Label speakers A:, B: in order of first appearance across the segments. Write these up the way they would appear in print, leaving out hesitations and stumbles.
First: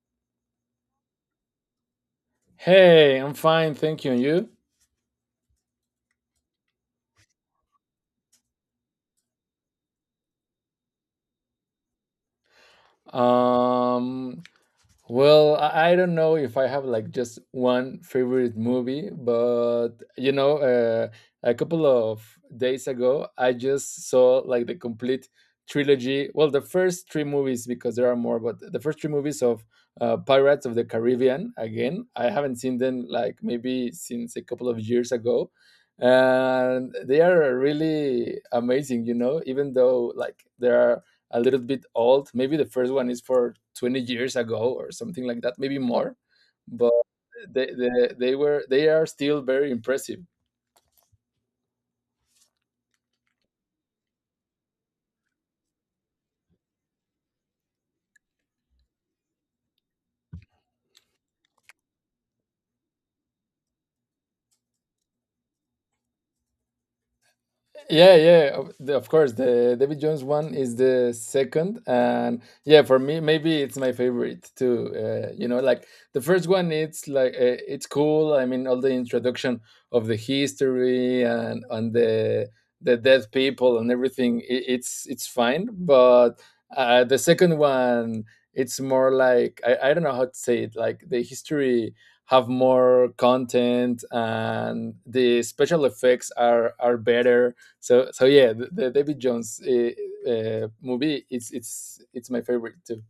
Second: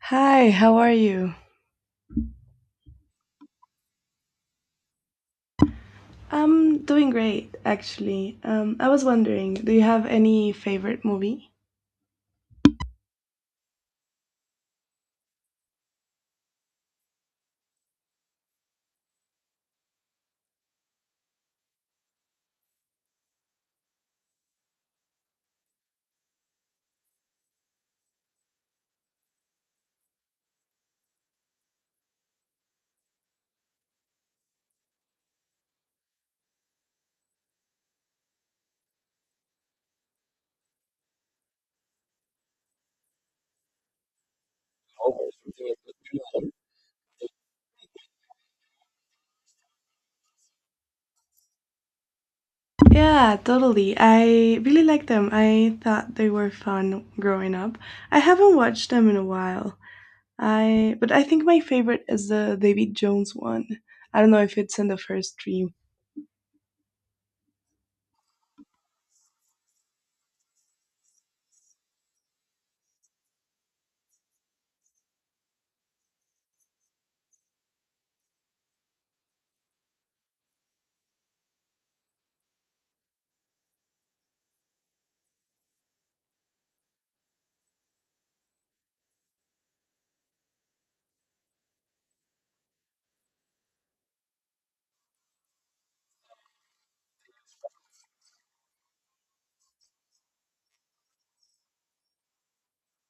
A: Hi, how are you?
B: Hey, I'm fine, thank you. And you?
A: I'm doing great, actually. I was wondering, do you have any favorite movie?
B: Um, well, I don't know if I have like just one favorite movie, but you know, a couple of days ago, I just saw like the complete trilogy. Well, the first three movies because there are more, but the first three movies of Pirates of the Caribbean. Again, I haven't seen them like maybe since a couple of years ago. And they are really amazing, you know, even though like there are a little bit old. Maybe the first one is for 20 years ago or something like that, maybe more. But they were they are still very impressive.
A: Yeah, totally. I really like them. I thought they were fun growing up. I haven't watched them in a while. I but I think my favorite is the David Jones one. I don't know if it's in the first stream.
B: Yeah, yeah, of course the David Jones one is the second, and yeah, for me maybe it's my favorite too. You know, like the first one, it's like, it's cool, I mean, all the introduction of the history and on the dead people and everything. I it's it's fine, but the second one, it's more like, I don't know how to say it, like the history have more content and the special effects are better. So yeah, the David Jones movie, it's it's my favorite too.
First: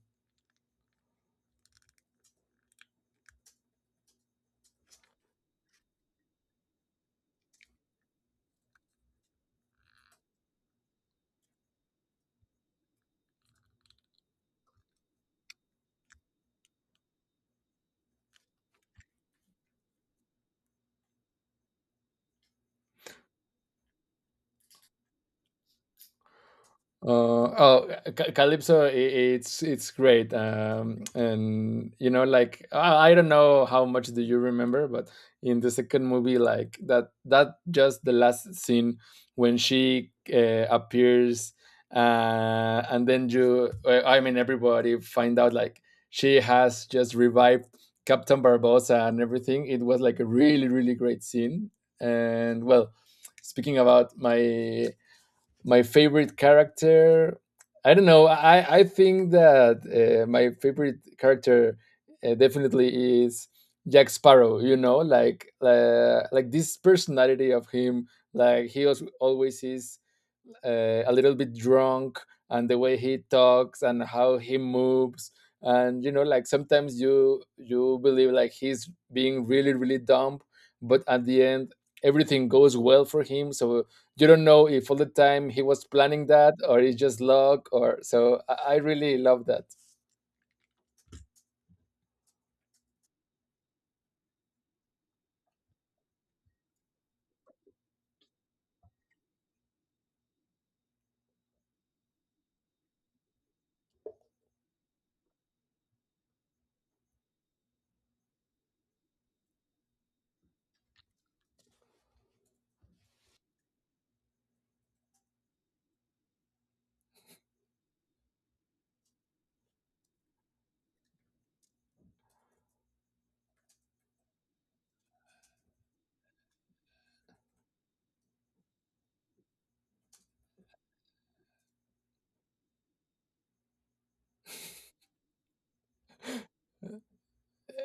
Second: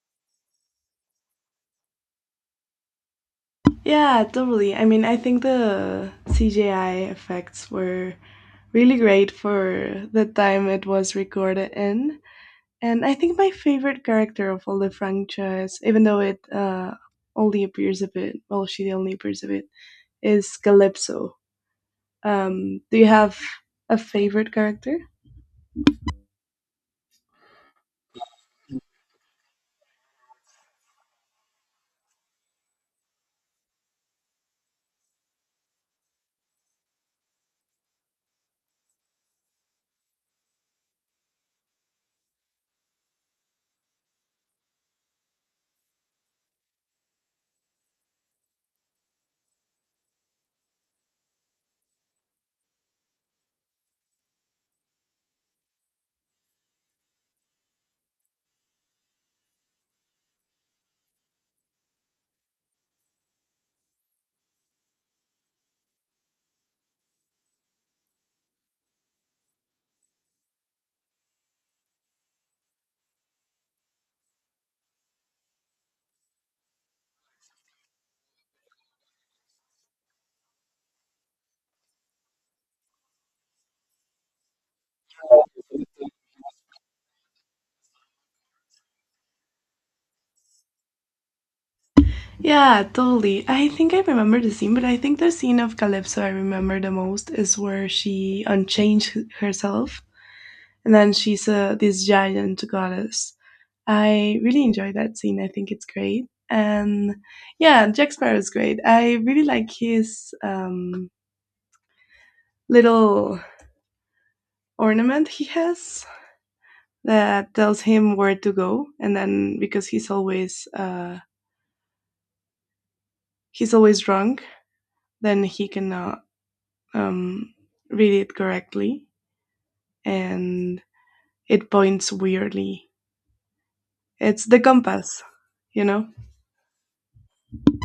A: Yeah, totally. I mean, I think the CGI effects were really great for the time it was recorded in. And I think my favorite character of all the franchise, even though it only appears a bit, well, she only appears a bit, is Calypso. Do you have a favorite character?
B: Uh, oh, Calypso, I it's great, and you know, like, I don't know how much do you remember, but in the second movie, like that just the last scene when she appears, and then you, I mean, everybody find out like she has just revived Captain Barbosa and everything. It was like a really really great scene, and well, speaking about my favorite character, I don't know, I think that my favorite character definitely is Jack Sparrow. You know, like, like this personality of him, like he was always is a little bit drunk, and the way he talks and how he moves, and you know, like sometimes you believe like he's being really really dumb, but at the end, everything goes well for him. So you don't know if all the time he was planning that or it's just luck or so. I really love that.
A: Yeah, totally. I think I remember the scene, but I think the scene of Calypso I remember the most is where she unchanged herself and then she's this giant goddess. I really enjoy that scene. I think it's great. And yeah, Jack Sparrow is great. I really like his little ornament he has that tells him where to go, and then because he's always drunk, then he cannot um, read it correctly, and it points weirdly. It's the compass, you know?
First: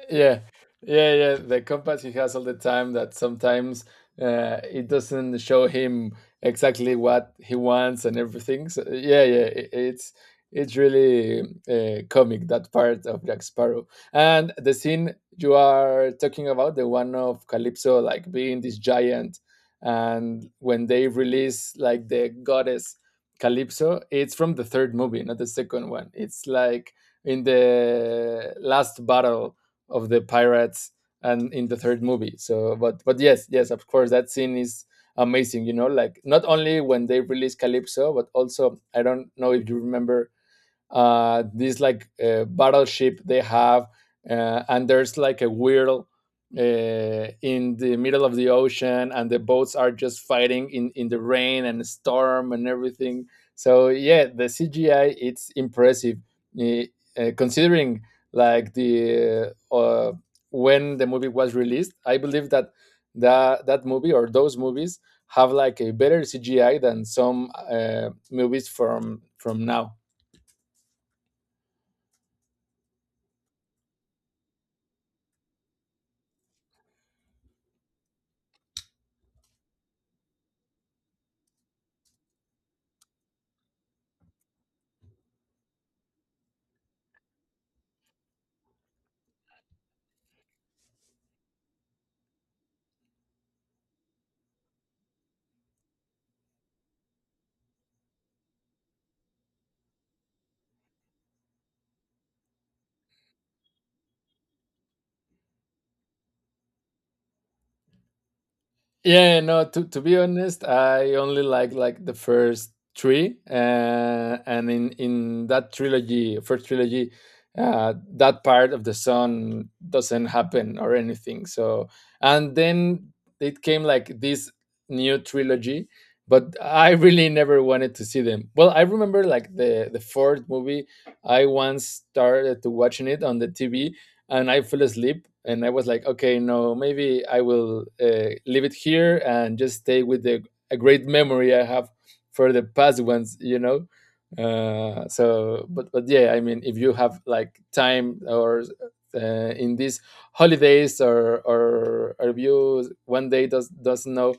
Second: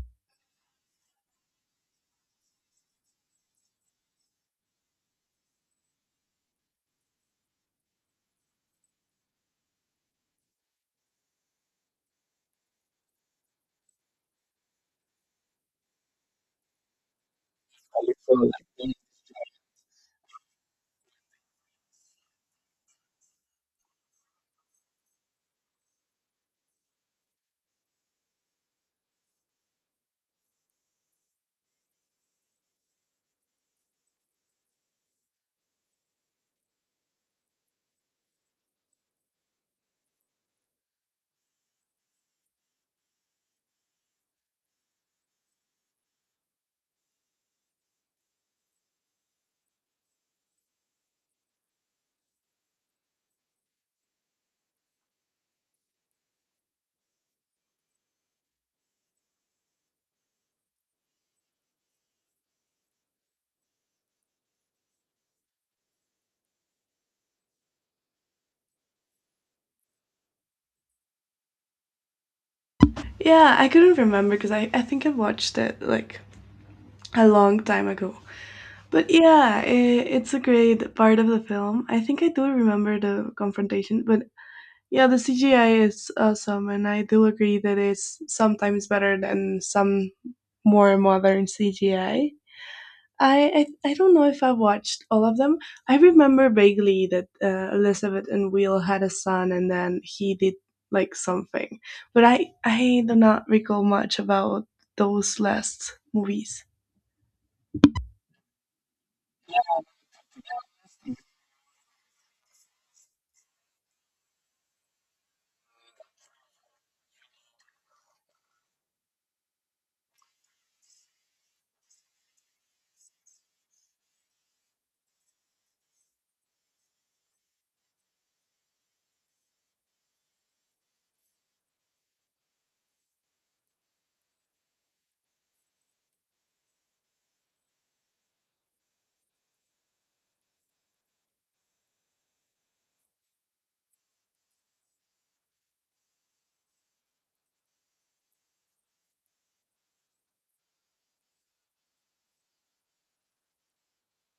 B: Yeah, yeah, yeah. The compass he has all the time that sometimes it doesn't show him exactly what he wants and everything. So yeah, yeah, it's it's really comic, that part of Jack Sparrow. And the scene you are talking about, the one of Calypso like being this giant, and when they release like the goddess Calypso, it's from the third movie, not the second one. It's like in the last battle of the pirates, and in the third movie. So, but yes, yes, of course, that scene is amazing. You know, like not only when they release Calypso, but also I don't know if you remember this like battleship they have, and there's like a whirl uh, in the middle of the ocean, and the boats are just fighting in the rain and storm and everything. So yeah, the CGI it's impressive, eh, considering like the when the movie was released. I believe that that movie or those movies have like a better CGI than some movies from now.
A: Yeah, I couldn't remember because I think I watched it like a long time ago, but yeah, I it's a great part of the film. I think I do remember the confrontation, but yeah, the CGI is awesome, and I do agree that it's sometimes better than some more modern CGI. I don't know if I've watched all of them. I remember vaguely that Elizabeth and Will had a son, and then he did like something, but I do not recall much about those last movies.
B: Yeah, yeah, no, to be honest, I only like the first three. And in that trilogy, first trilogy, that part of the sun doesn't happen or anything. So, and then it came like this new trilogy, but I really never wanted to see them. Well, I remember like the fourth movie, I once started to watching it on the TV and I fell asleep. And I was like, okay, no, maybe I will leave it here and just stay with the a great memory I have for the past ones, you know. So, but yeah, I mean, if you have like time or in these holidays, or if you one day does doesn't know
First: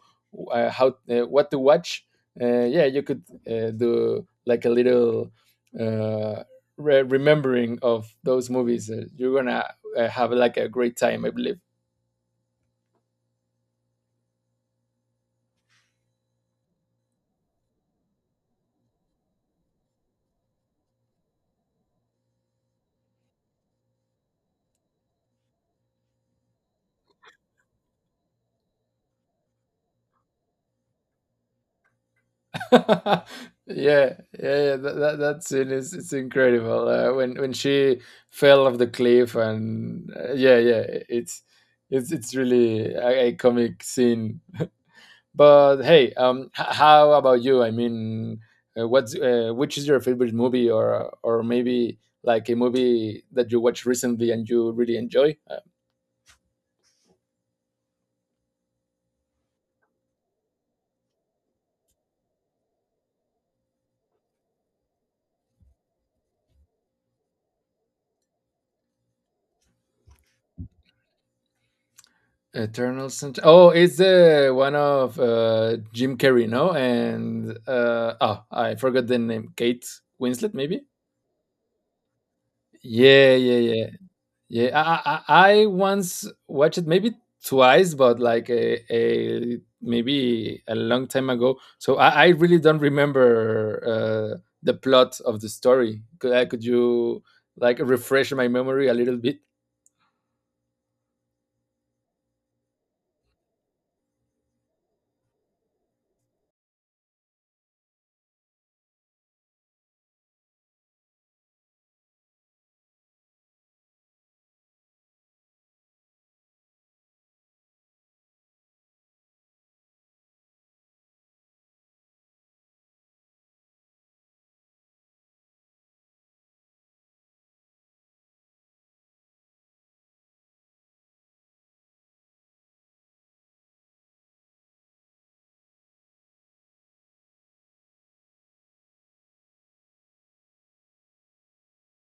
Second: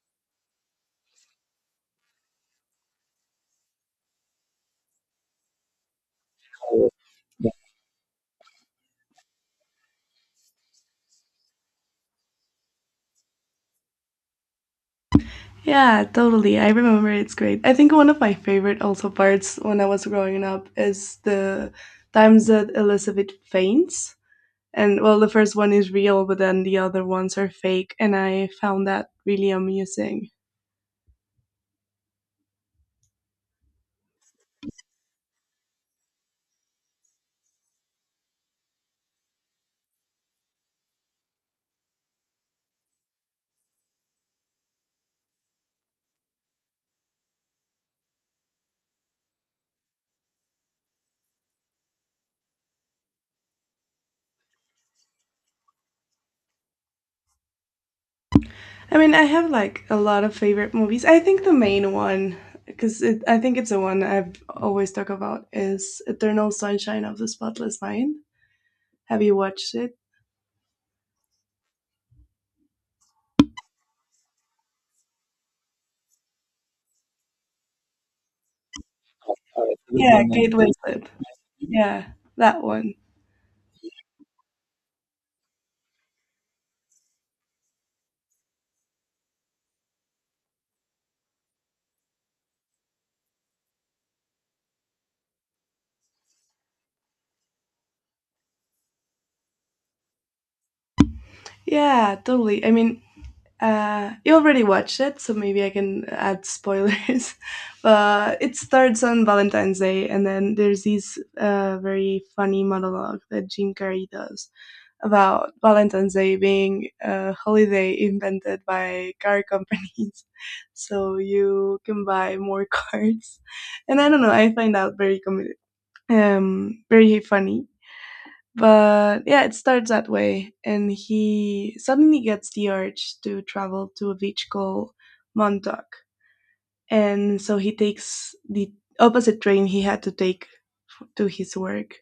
B: how what to watch, yeah, you could do like a little. Uh, Remembering of those movies, you're gonna have like a great time, I believe.
A: Yeah, totally. I remember it's great. I think one of my favorite also parts when I was growing up is the times that Elizabeth faints. And well, the first one is real, but then the other ones are fake. And I found that really amusing.
B: Yeah, yeah, yeah, that that scene is it's incredible. When she fell off the cliff and yeah, yeah, it's it's really a comic scene. But hey, how about you? I mean, what's which is your favorite movie, or maybe like a movie that you watched recently and you really enjoy?
A: I mean, I have like a lot of favorite movies. I think the main one, because it, I think it's the one I've always talk about, is Eternal Sunshine of the Spotless Mind. Have you watched it?
B: Eternal Sunshine. Oh, it's the one of Jim Carrey, no? And oh, I forgot the name. Kate
A: Yeah, Kate
B: Winslet, maybe.
A: Winslet. Yeah, that one.
B: Yeah, yeah, yeah. Yeah, I once watched it maybe twice, but like a maybe a long time ago. So I really don't remember the plot of the story. Could you like refresh my memory a little bit?
A: Yeah, totally. I mean, uh, you already watched it, so maybe I can add spoilers. But it starts on Valentine's Day, and then there's this very funny monologue that Jim Carrey does about Valentine's Day being a holiday invented by car companies, so you can buy more cards. And I don't know, I find that very very funny. But yeah, it starts that way, and he suddenly gets the urge to travel to a beach called Montauk, and so he takes the opposite train he had to take to his work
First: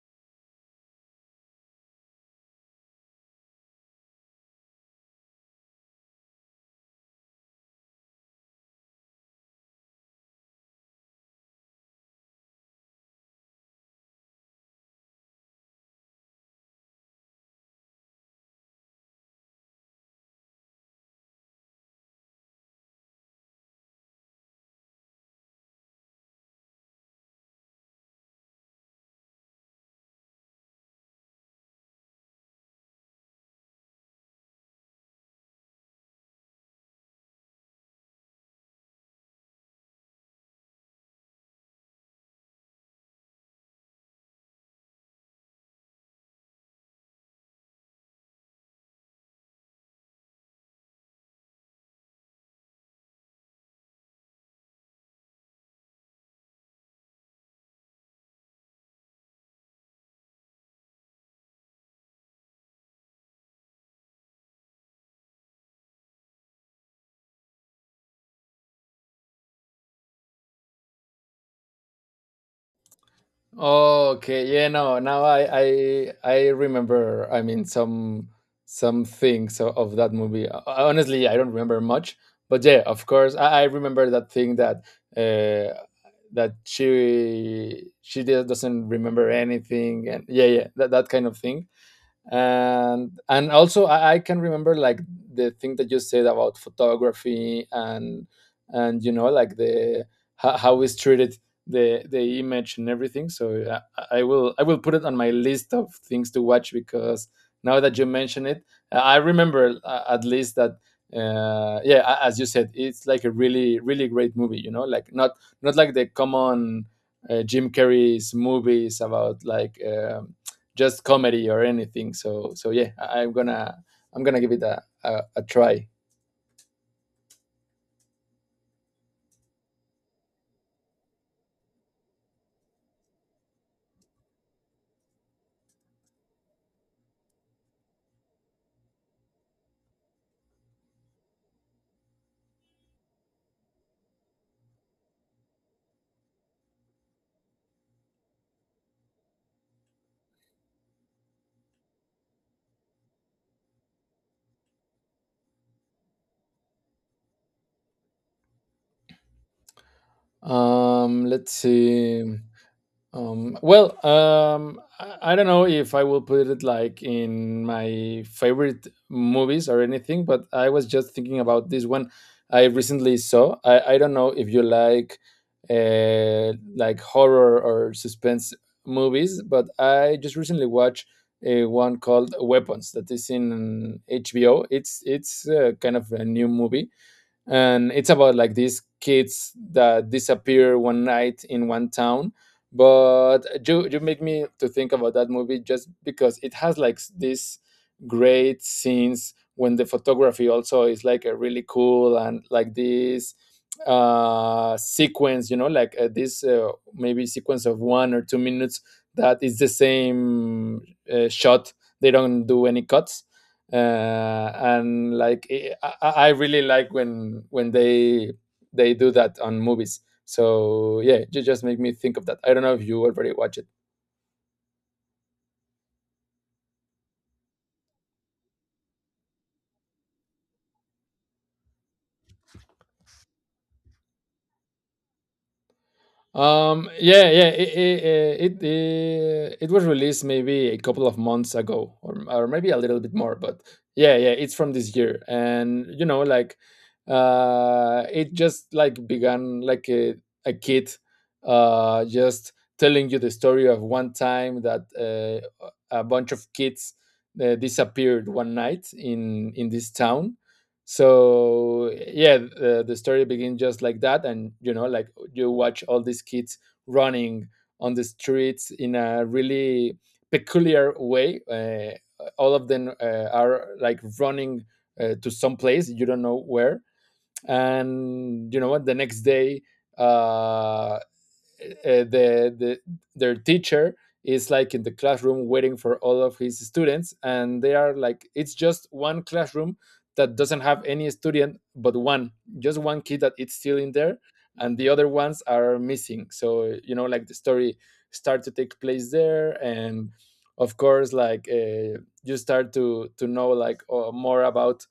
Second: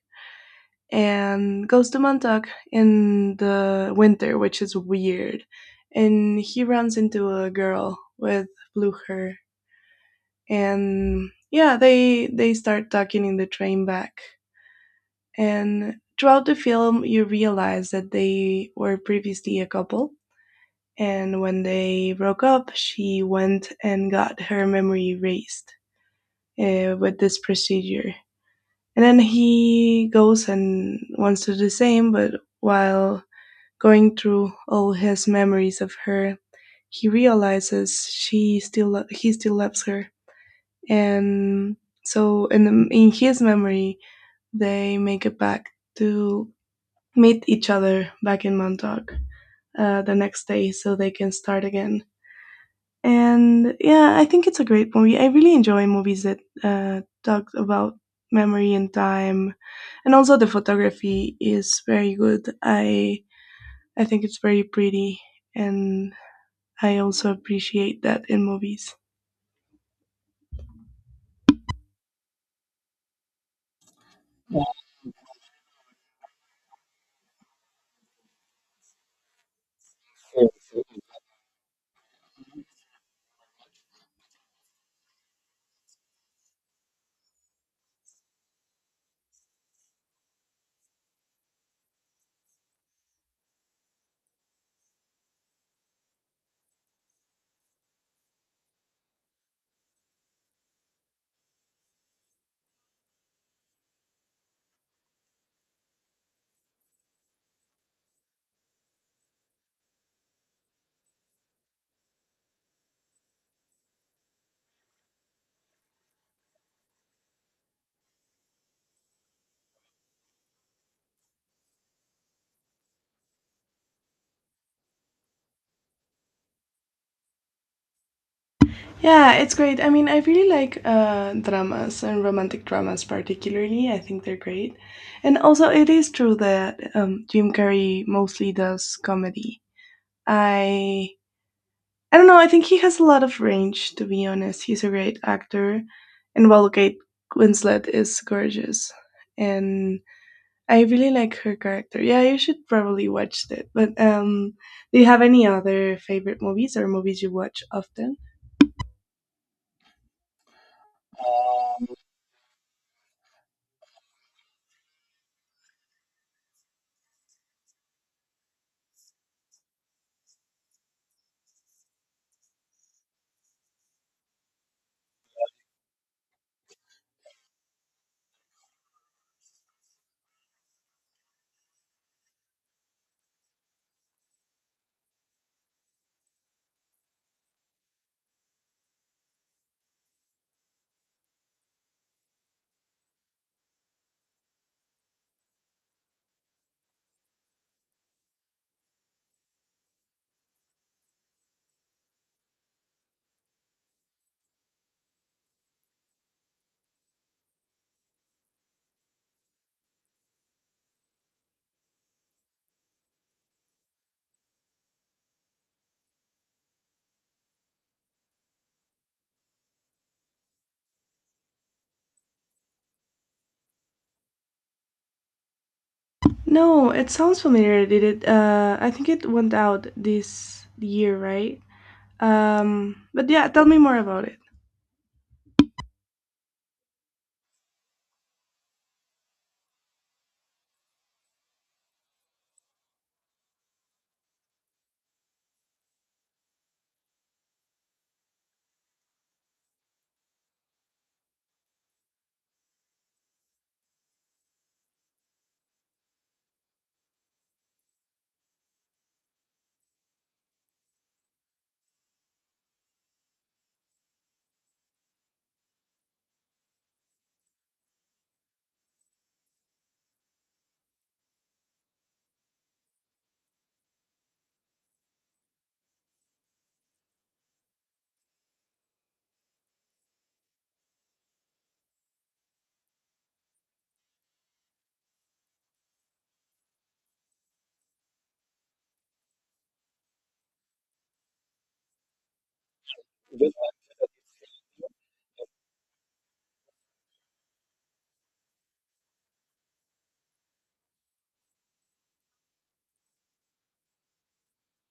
A: and goes to Montauk in the winter, which is weird. And he runs into a girl with blue hair, and yeah, they start talking in the train back, and throughout the film, you realize that they were previously a couple. And when they broke up, she went and got her memory erased with this procedure. And then he goes and wants to do the same, but while going through all his memories of her, he realizes she still he still loves her. And so in the, in his memory, they make a pact to meet each other back in Montauk the next day so they can start again. And yeah, I think it's a great movie. I really enjoy movies that talk about memory and time, and also the photography is very good. I think it's very pretty, and I also appreciate that in movies.
B: Okay, yeah, no, now I remember. I mean, some things of that movie. Honestly, I don't remember much, but yeah, of course, I remember that thing that uh, that she just doesn't remember anything, and yeah, yeah, that kind of thing. And also I can remember like the thing that you said about photography, and you know like the how is treated the image and everything. So yeah, I will put it on my list of things to watch, because now that you mention it, I remember at least that yeah, as you said, it's like a really really great movie. You know, like not not like the common Jim Carrey's movies about like just comedy or anything. So yeah, I'm gonna I'm gonna give it a try.
A: Yeah, it's great. I mean, I really like dramas and romantic dramas, particularly. I think they're great. And also, it is true that Jim Carrey mostly does comedy. I I don't know. I think he has a lot of range. To be honest, he's a great actor, and while Kate Winslet is gorgeous, and I really like her character. Yeah, you should probably watch it. But do you have any other favorite movies or movies you watch often?
B: Let's see. Well, I don't know if I will put it like in my favorite movies or anything, but I was just thinking about this one I recently saw. I don't know if you like horror or suspense movies, but I just recently watched a one called Weapons that is in HBO. It's kind of a new movie, and it's about like these kids that disappear one night in one town. But you make me to think about that movie just because it has like these great scenes when the photography also is like a really cool, and like this sequence, you know, like this maybe sequence of one or two minutes that is the same shot, they don't do any cuts. And like I really like when they do that on movies. So yeah, you just make me think of that. I don't know if you already watched it.
A: No, it sounds familiar. Did it? I think it went out this year, right? But yeah, tell me more about it.
B: Yeah, yeah, it was released maybe a couple of months ago, or maybe a little bit more. But yeah, yeah, it's from this year, and you know, like, it just like began like a kid, just telling you the story of one time that a bunch of kids disappeared one night in this town. So yeah, the story begins just like that, and you know, like you watch all these kids running on the streets in a really peculiar way. All of them are like running to some place you don't know where, and you know what? The next day, uh, uh, uh, the, the their teacher is like in the classroom waiting for all of his students, and they are like it's just one classroom that doesn't have any student but one, just one kid that it's still in there. And the other ones are missing, so you know, like the story start to take place there. And of course, like you start to know, like more about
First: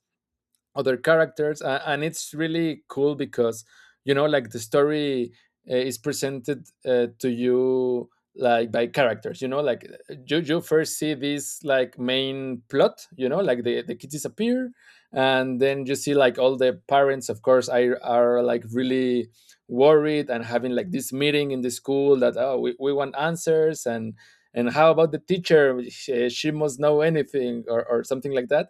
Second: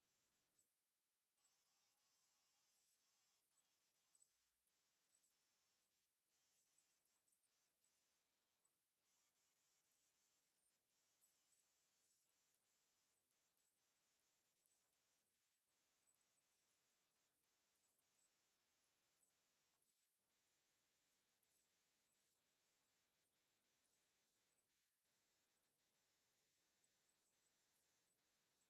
B: other characters. And it's really cool because you know, like the story is presented to you like by characters. You know, like you first see this like main plot. You know, like the kids disappear. And then you see like all the parents of course are like really worried and having like this meeting in the school, that oh, we want answers. And how about the teacher? She must know anything, or something like that.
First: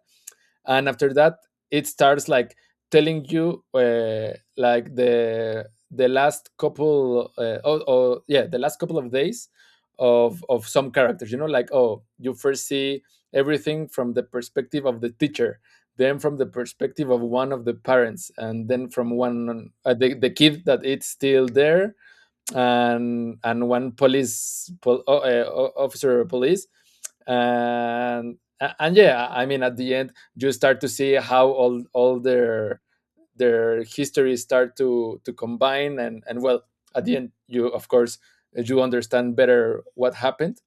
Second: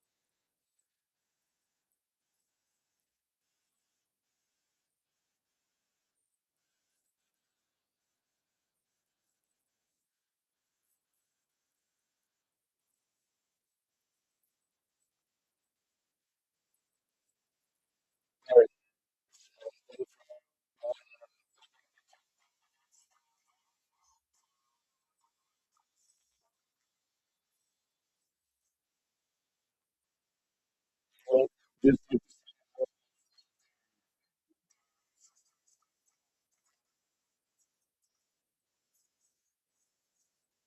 B: And after that, it starts like telling you, like the last couple of days of some characters. You know, like oh, you first see everything from the perspective of the teacher, then from the perspective of one of the parents, and then from the kid that it's still there. And one officer of police. And yeah, I mean, at the end you start to see how all
A: Yes.
B: all their histories start to combine. And well, at the end, you of course you understand better what happened.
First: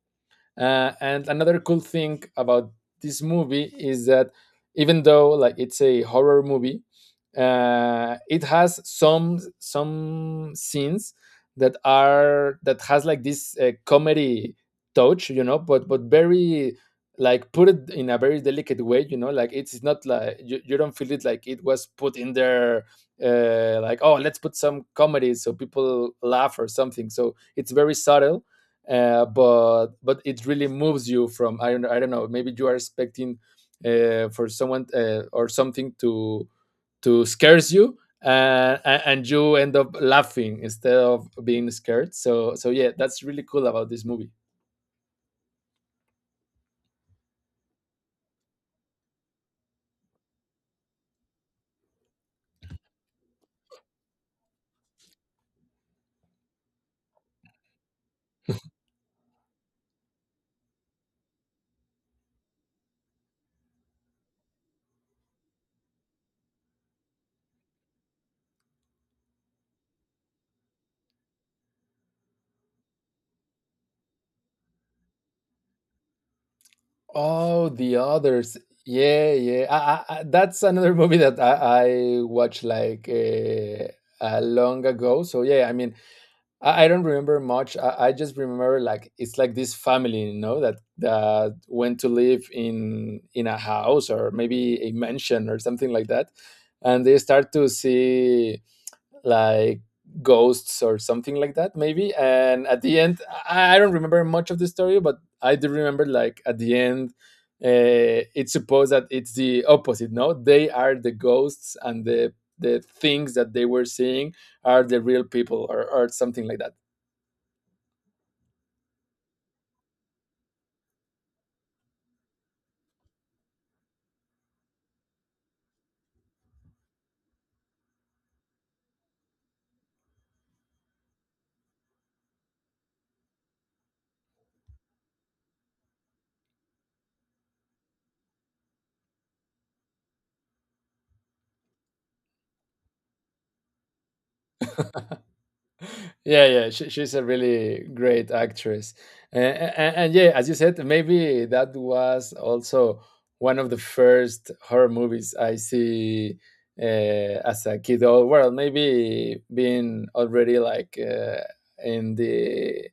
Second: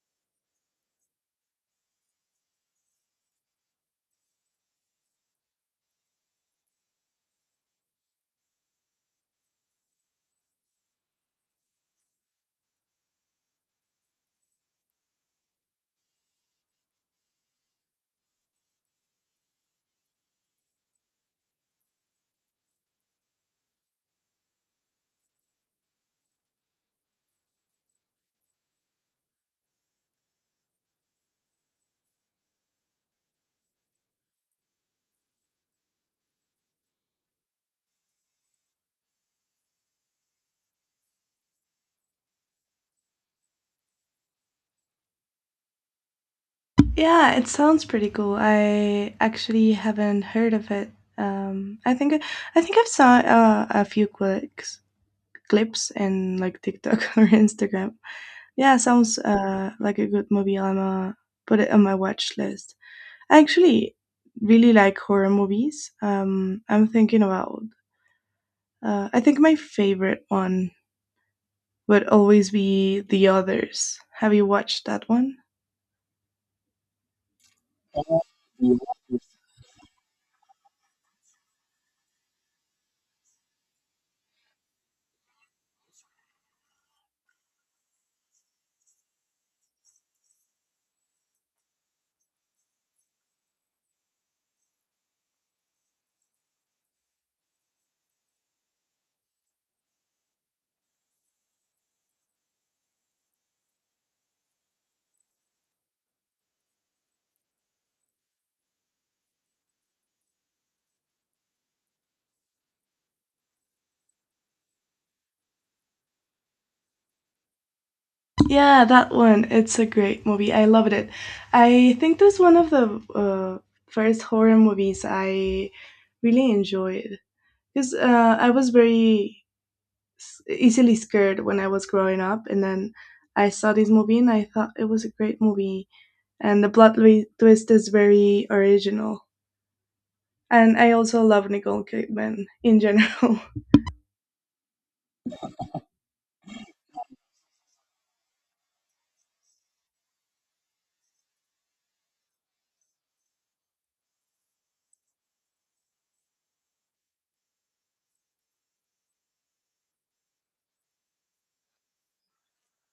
B: And another cool thing about this movie is that even though like it's a horror movie, it has some scenes that has like this comedy touch, you know, but very like put it in a very delicate way. You know, like it's not like you don't feel it like it was put in there like oh, let's put some comedy so people laugh or something. So it's very subtle, but it really moves you from I don't know. Maybe you are expecting for someone or something to scares you, and you end up laughing instead of being scared. So yeah, that's really cool about this movie.
A: Yeah, it sounds pretty cool. I actually haven't heard of it. Um, I think I think I've saw a few clips in like TikTok or Instagram. Yeah, sounds like a good movie. I'm Put it on my watch list. I actually really like horror movies. I'm thinking about uh, I think my favorite one would always be The Others. Have you watched that one?
B: Oh, the others. Yeah, yeah, that's another movie that I watched like long ago. So yeah, I mean, I don't remember much. I just remember like it's like this family, you know, that went to live in a house or maybe a mansion or something like that. And they start to see like ghosts or something like that, maybe. And at the end, I don't remember much of the story, but I do remember like at the end. It's supposed that it's the opposite. No, they are the ghosts, and the things that they were seeing are the real people, or something like that.
A: Yeah, that one. It's a great movie. I loved it. I think that's one of the first horror movies I really enjoyed. Because I was very easily scared when I was growing up, and then I saw this movie and I thought it was a great movie. And the plot twist is very original. And I also love Nicole Kidman in general.
B: Yeah, yeah. She's a really great actress. Yeah, as you said, maybe that was also one of the first horror movies I see, as a kid. Or well, maybe being already like, in the,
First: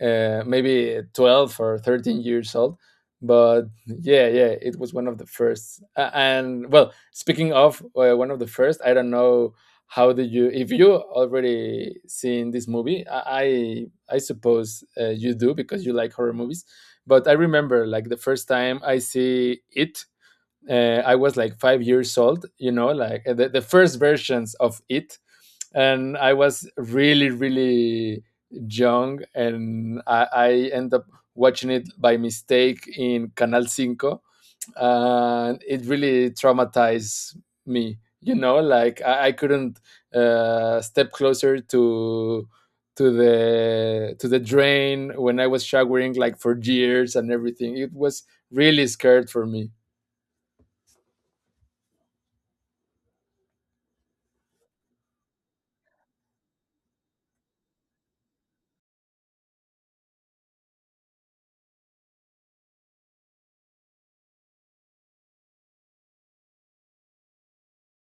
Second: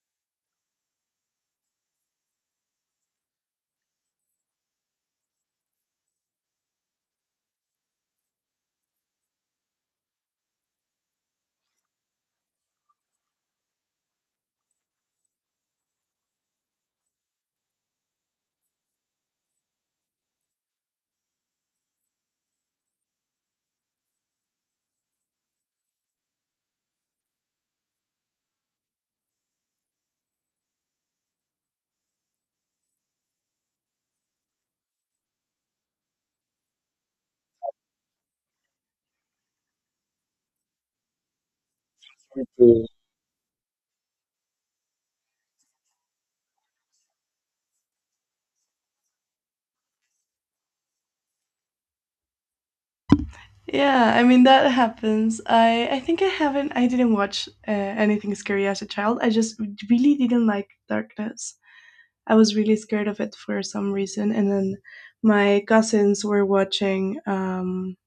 B: maybe 12 or 13 years old. But yeah, yeah, it was one of the first. And well, speaking of, one of the first, I don't know how did you, if you already seen this movie, I suppose you do because you like horror movies. But I remember like the first time I see it, I was like 5 years old. You know, like the first versions of it. And I was really, really young, and I end up watching it by mistake in Canal Cinco. And it really traumatized me. You know, like I couldn't step closer to the drain when I was showering, like for years and everything. It was really scared for me.
A: Yeah, I mean that happens. I think I haven't. I didn't watch anything scary as a child. I just really didn't like darkness. I was really scared of it for some reason. And then my cousins were watching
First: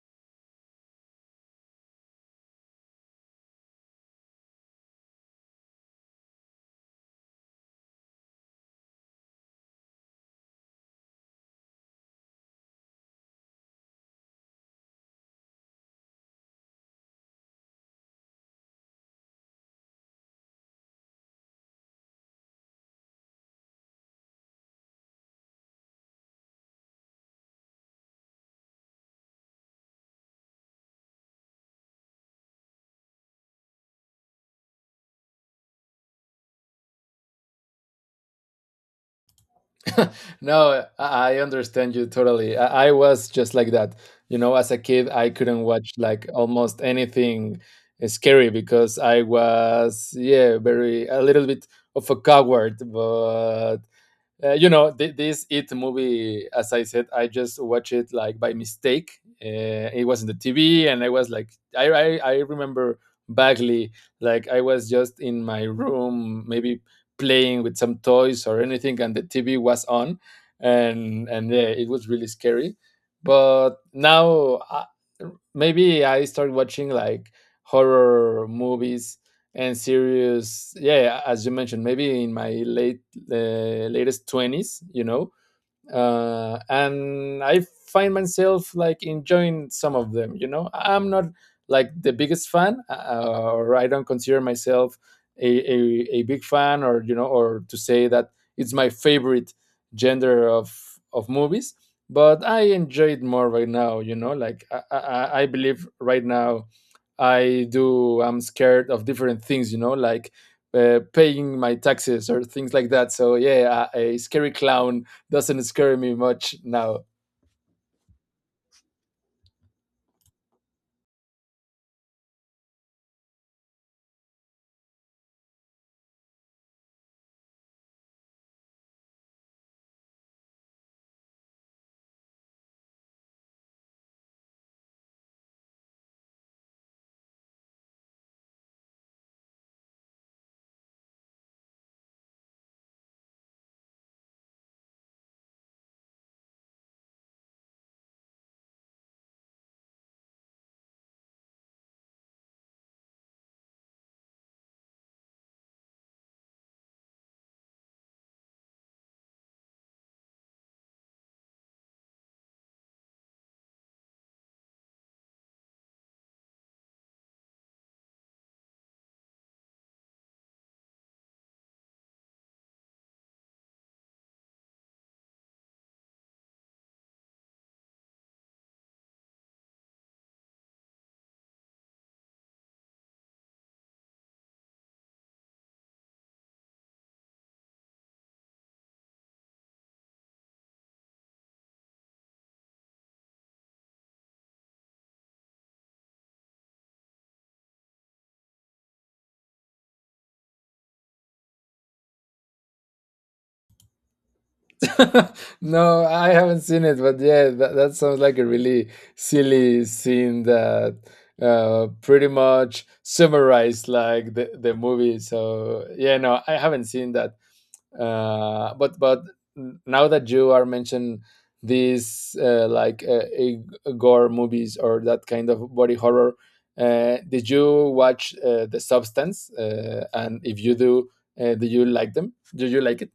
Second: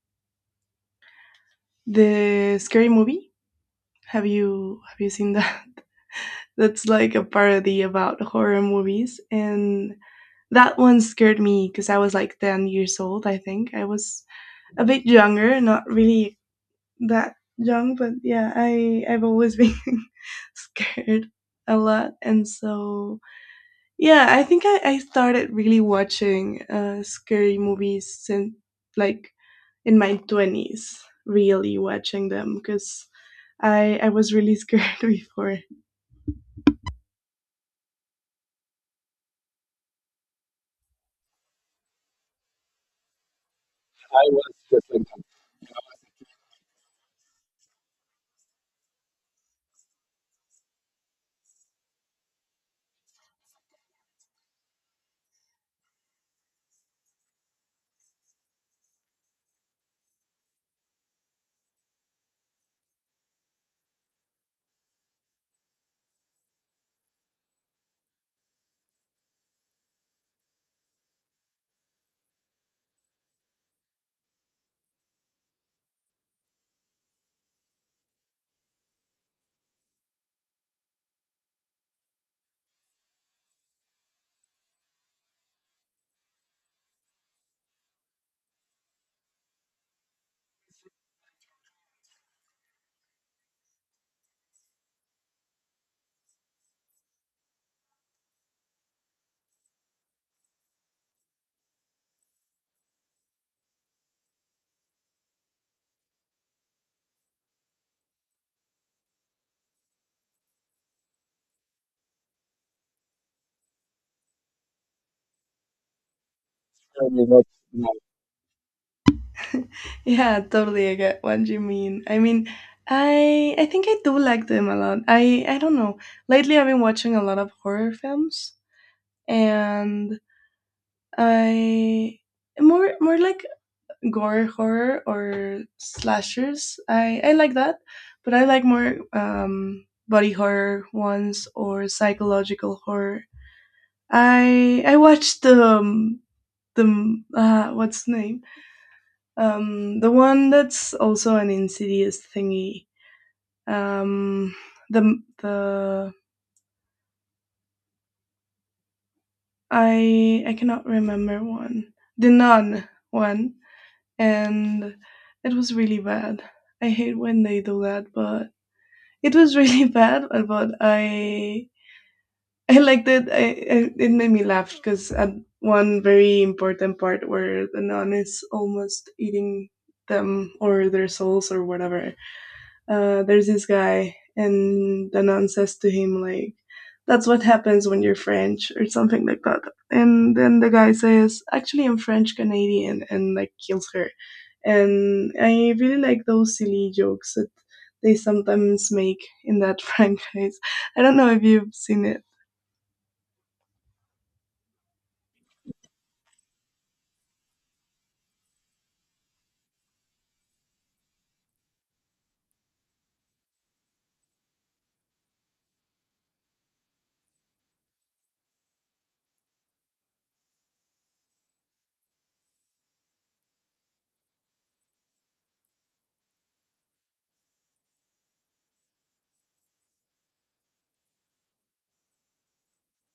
A: the scary movie. Have you seen that? That's like a parody about horror movies, and that one scared me because I was like 10 years old. I think I was a bit younger, not really that young, but yeah, I I've always been scared a lot, and so yeah, I think I started really watching scary movies since like in my twenties, really watching them because I was really scared before.
B: No, I understand you totally. I was just like that. You know, as a kid, I couldn't watch like almost anything scary because I was, yeah, very, a little bit of a coward. But you know, this It movie, as I said, I just watched it like by mistake. It was in the TV, and I was like, I, I, I remember vaguely, like I was just in my room, maybe playing with some toys or anything, and the TV was on. And yeah, it was really scary. But now, maybe I start watching like horror movies and serious. Yeah, as you mentioned, maybe in my late the latest 20s, you know. And I find myself like enjoying some of them. You know, I'm not like the biggest fan, or I don't consider myself a, a, a big fan. Or you know, or to say that it's my favorite gender of movies. But I enjoy it more right now. You know, like I believe right now. I do. I'm scared of different things, you know, like paying my taxes or things like that. So yeah, a scary clown doesn't scare me much now.
A: Totally. Yeah, totally. I get what you mean. I mean, I think I do like them a lot. I don't know. Lately, I've been watching a lot of horror films, and I more like gore horror or slashers. I like that, but I like more body horror ones or psychological horror. I watched the what's the name the one that's also an insidious thingy, um the I cannot remember one, the nun one, and it was really bad. I hate when they do that, but it was really bad. But I liked it. I, it made me laugh because at one very important part where the nun is almost eating them or their souls or whatever. There's this guy, and the nun says to him like, "That's what happens when you're French," or something like that. And then the guy says, "Actually, I'm French Canadian," and like kills her, and I really like those silly jokes that they sometimes make in that franchise. I don't know if you've seen it.
B: No, I haven't seen it. But yeah, that sounds like a really silly scene that pretty much summarized like the movie. So yeah, no, I haven't seen that. But now that you are mentioning these, like gore movies or that kind of body horror. Did you watch the substance? And if you do, do you like them do you like it?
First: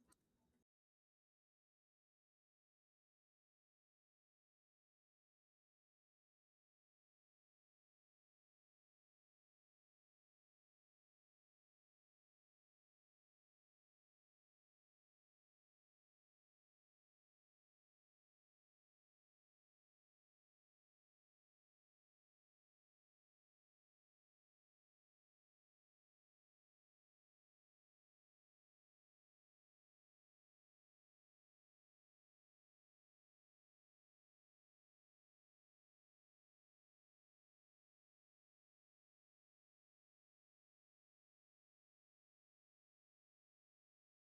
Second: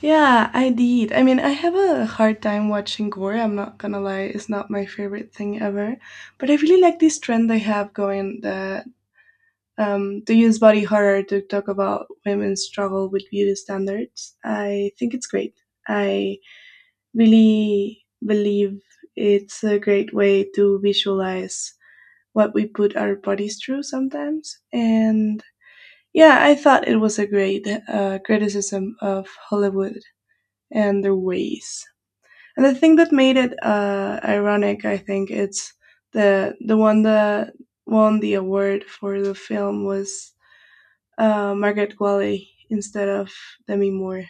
A: Yeah, I did. I mean, I have a hard time watching gore. I'm not gonna lie; it's not my favorite thing ever. But I really like this trend they have going that they use body horror to talk about women's struggle with beauty standards. I think it's great. I really believe it's a great way to visualize what we put our bodies through sometimes. And yeah, I thought it was a great criticism of Hollywood and their ways. And the thing that made it ironic, I think, it's the one that won the award for the film was Margaret Qualley instead of Demi Moore.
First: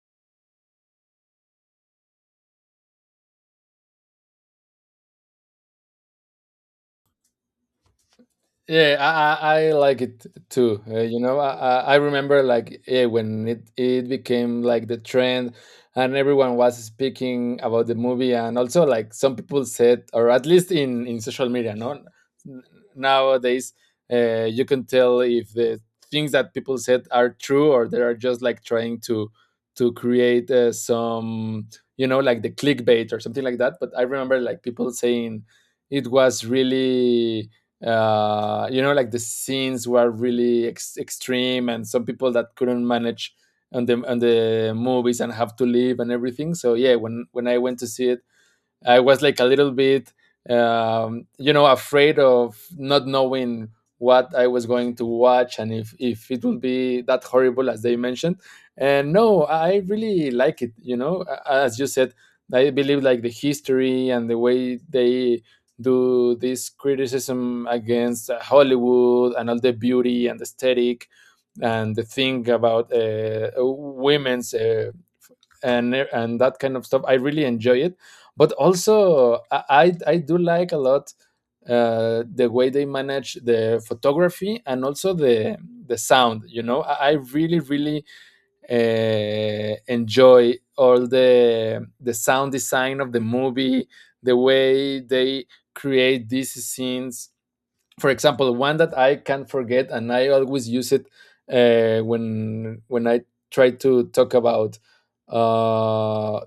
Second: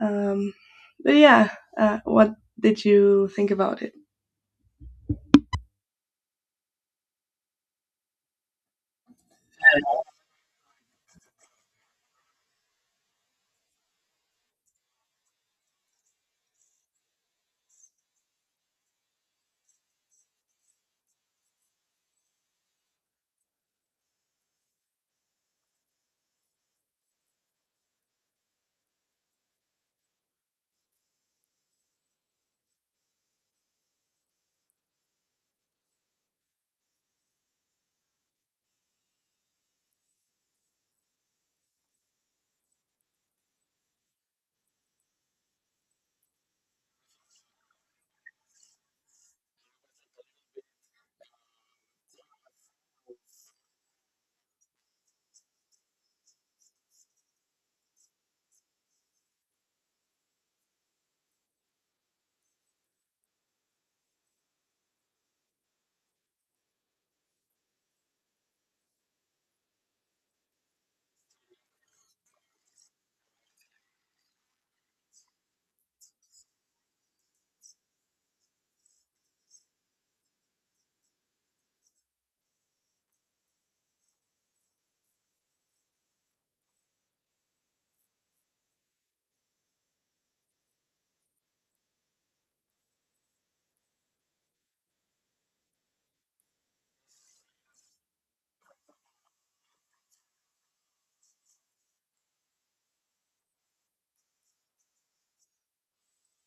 A: Um, but yeah, what did you think about it?
B: Yeah, I like it too. You know, I remember, like yeah, when it became like the trend, and everyone was speaking about the movie. And also like some people said, or at least in social media, no? N- Nowadays, you can tell if the things that people said are true, or they are just like trying to create some, you know, like the clickbait or something like that. But I remember like people saying it was really, you know, like the scenes were really extreme, and some people that couldn't manage on the movies and have to leave and everything. So yeah, when I went to see it, I was like a little bit, you know, afraid of not knowing what I was going to watch, and if it would be that horrible as they mentioned. And no, I really like it. You know, as you said, I believe like the history, and the way they do this criticism against, Hollywood and all the beauty and aesthetic, and the thing about women's, and that kind of stuff. I really enjoy it. But also I do like a lot, the way they manage the photography, and also the sound. You know, I really, really enjoy all the sound design of the movie, the way they create these scenes. For example, one that I can't forget, and I always use it when I try to talk about, uh,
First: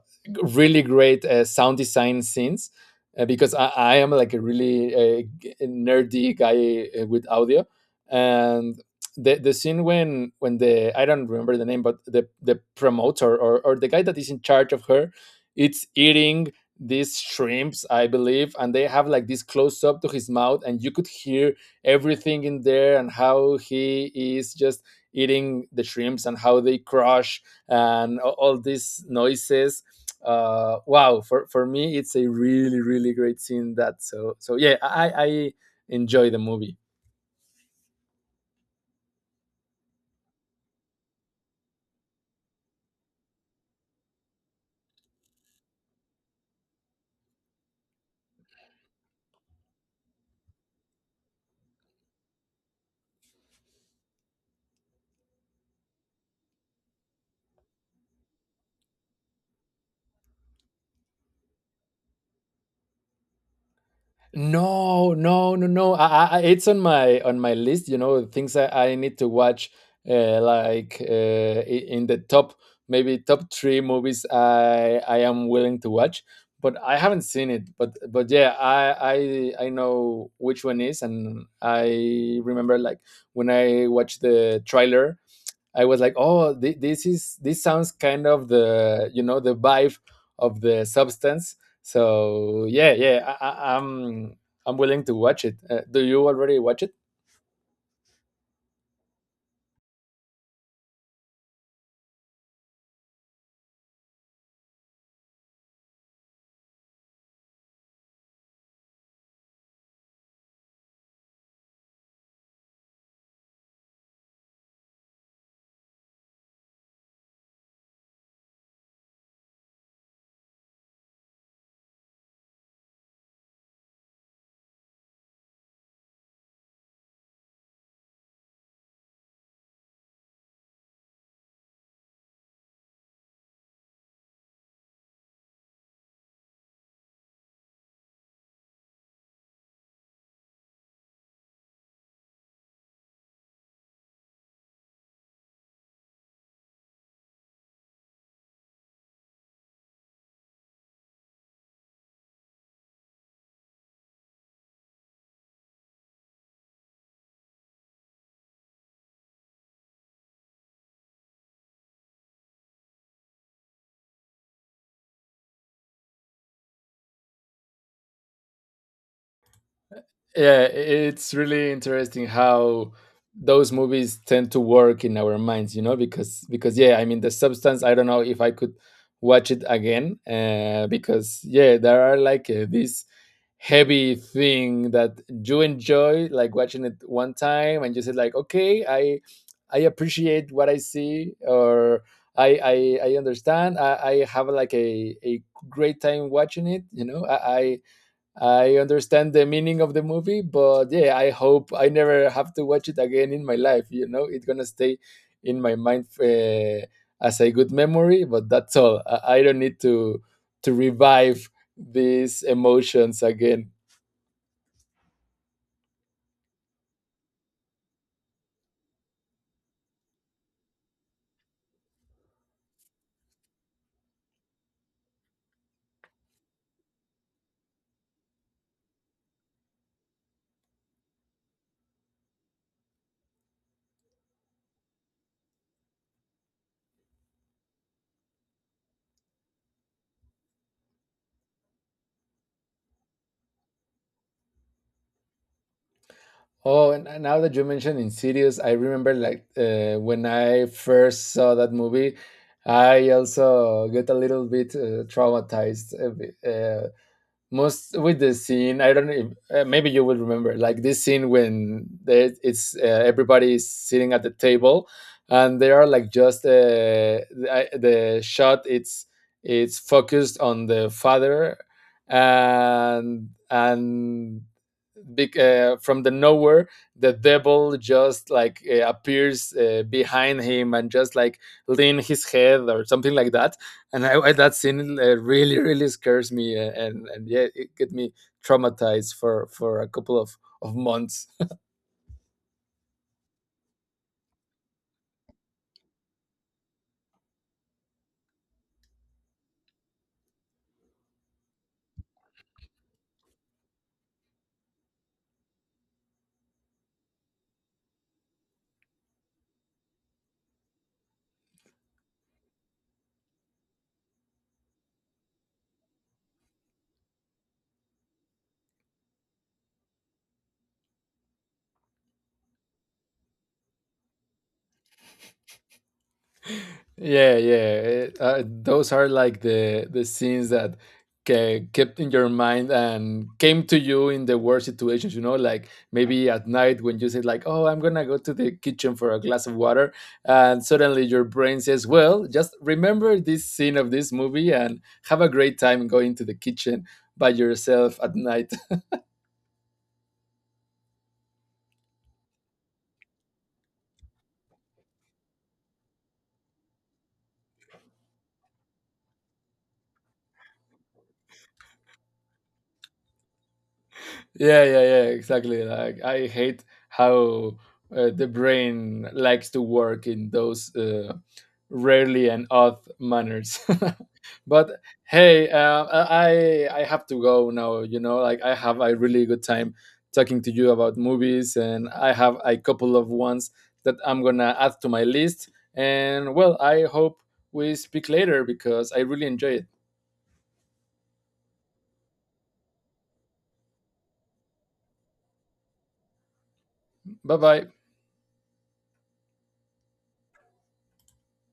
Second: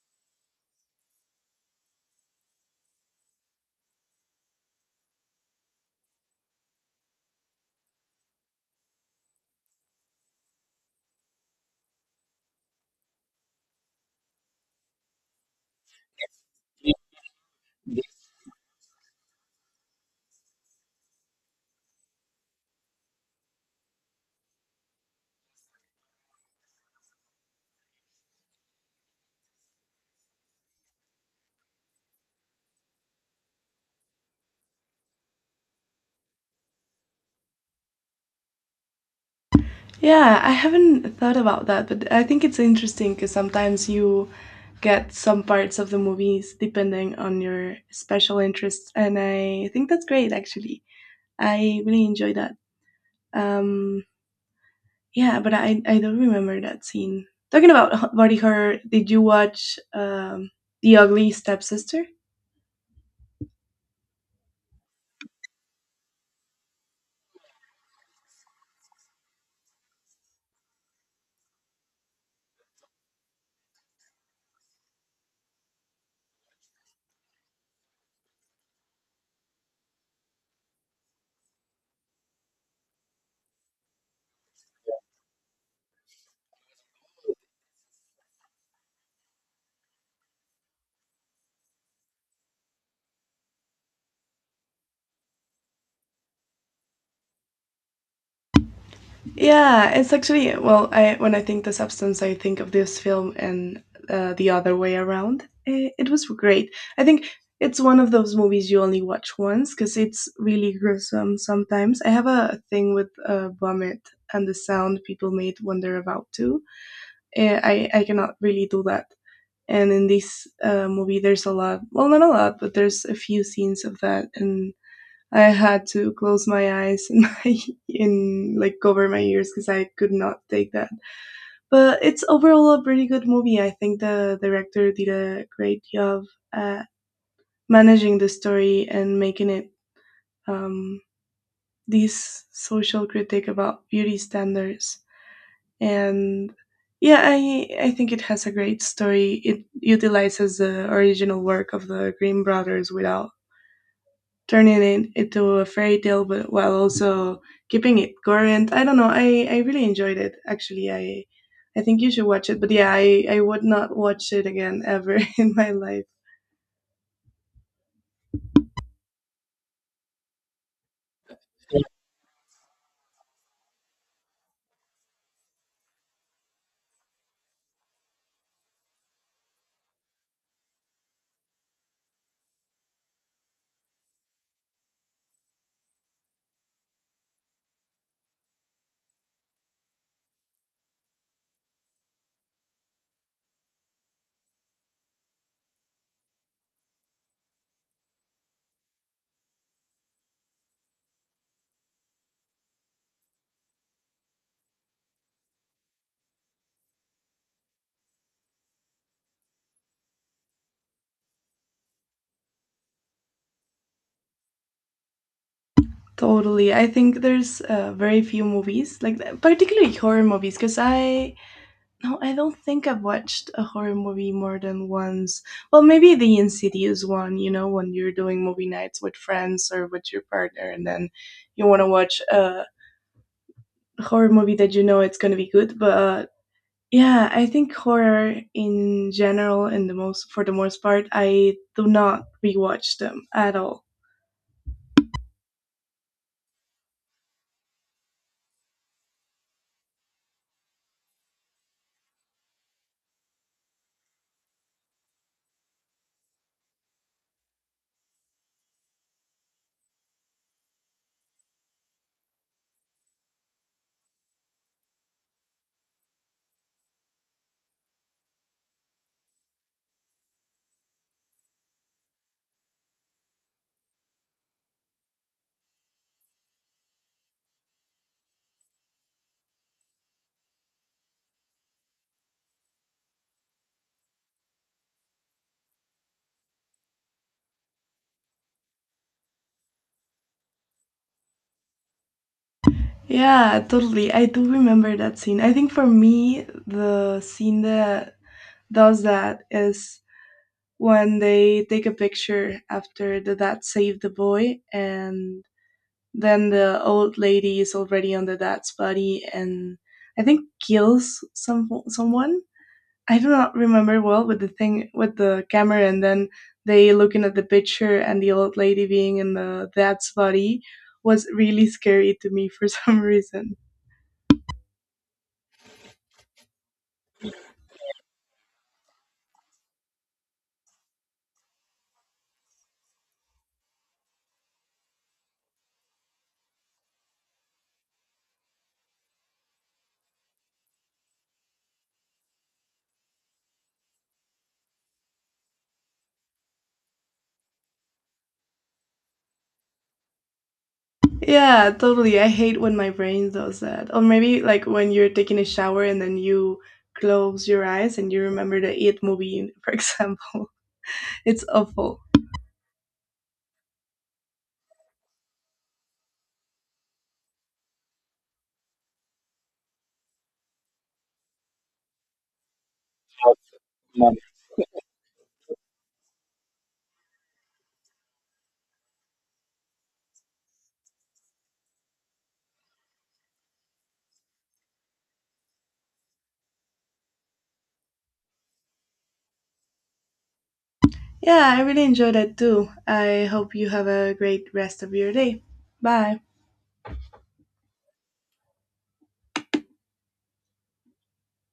B: really great sound design scenes, because I am like a really, nerdy guy with audio. And the scene when the, I don't remember the name, but the promoter, or the guy that is in charge of her, it's eating these shrimps, I believe, and they have like this close up to his mouth, and you could hear everything in there, and how he is just eating the shrimps, and how they crush, and all these noises. Wow, for me, it's a really, really great scene. That, so yeah, I enjoy the movie.
A: Yeah, I haven't thought about that, but I think it's interesting because sometimes you get some parts of the movies depending on your special interests, and I think that's great. Actually, I really enjoy that. um yeah, but I don't remember that scene. Talking about body horror, did you watch The Ugly Stepsister?
B: No, no, no, no. It's on my list. You know, things I need to watch. Like in the top, maybe top three movies I am willing to watch. But I haven't seen it. But yeah, I know which one is, and I remember like when I watched the trailer. I was like, oh, this sounds kind of the, you know, the vibe of the substance. So yeah, yeah, I'm willing to watch it. Do you already watch it?
A: Yeah, it's actually well. I when I think the substance, I think of this film and the other way around. Eh, it was great. I think it's one of those movies you only watch once because it's really gruesome sometimes. I have a thing with vomit and the sound people made when they're about to. Eh, I cannot really do that. And in this movie, there's a lot. Well, not a lot, but there's a few scenes of that, and I had to close my eyes and my and like cover my ears because I could not take that. But it's overall a pretty good movie. I think the director did a great job at managing the story and making it um, this social critique about beauty standards. And yeah, I think it has a great story. It utilizes the original work of the Green Brothers without turning it into a fairy tale, but while also keeping it current. I don't know. I really enjoyed it. Actually, I think you should watch it. But yeah, I would not watch it again ever in my life.
B: Yeah, it's really interesting how those movies tend to work in our minds, you know, because yeah, I mean the substance. I don't know if I could watch it again, because yeah, there are like these heavy thing that you enjoy like watching it one time, and you said like okay, I appreciate what I see. Or I understand. I have like a great time watching it, you know. I understand the meaning of the movie. But yeah, I hope I never have to watch it again in my life. You know, it's gonna stay in my mind, as a good memory. But that's all. I don't need to revive these emotions again.
A: Totally. I think there's very few movies like that, particularly horror movies. Cause I no, I don't think I've watched a horror movie more than once. Well, maybe the Insidious one. You know, when you're doing movie nights with friends or with your partner, and then you want to watch a horror movie that you know it's going to be good, but yeah, I think horror in general and the most for the most part, I do not rewatch them at all.
B: Oh, and now that you mentioned Insidious, I remember, like when I first saw that movie, I also get a little bit, traumatized. A bit. Most with the scene, I don't know. If, maybe you will remember, like this scene when it's, everybody is sitting at the table, and they are like just, the shot. It's focused on the father, and big, from the nowhere, the devil just like appears behind him, and just like lean his head or something like that. And that scene, really, really scares me, and yeah, it get me traumatized for a couple of months.
A: Yeah, totally, I do remember that scene. I think for me the scene that does that is when they take a picture after the dad saved the boy, and then the old lady is already on the dad's body and I think kills someone. I do not remember well with the thing with the camera, and then they looking at the picture and the old lady being in the dad's body was really scary to me for some reason.
B: Yeah, yeah. Those are like the scenes that kept in your mind and came to you in the worst situations. You know, like maybe at night when you said like, "Oh, I'm gonna go to the kitchen for a glass of water," and suddenly your brain says, "Well, just remember this scene of this movie and have a great time going to the kitchen by yourself at night."
A: Yeah, totally. I hate when my brain does that. Or maybe like when you're taking a shower and then you close your eyes and you remember the It movie, for example. It's awful.
B: Yeah, yeah, yeah, exactly. Like I hate how, the brain likes to work in those, rarely and odd manners. But hey, I have to go now. You know, like I have a really good time talking to you about movies, and I have a couple of ones that I'm gonna add to my list. And well, I hope we speak later because I really enjoy it.
A: Yeah, I really enjoyed it too. I hope you have a great rest of your day. Bye.
B: Bye bye.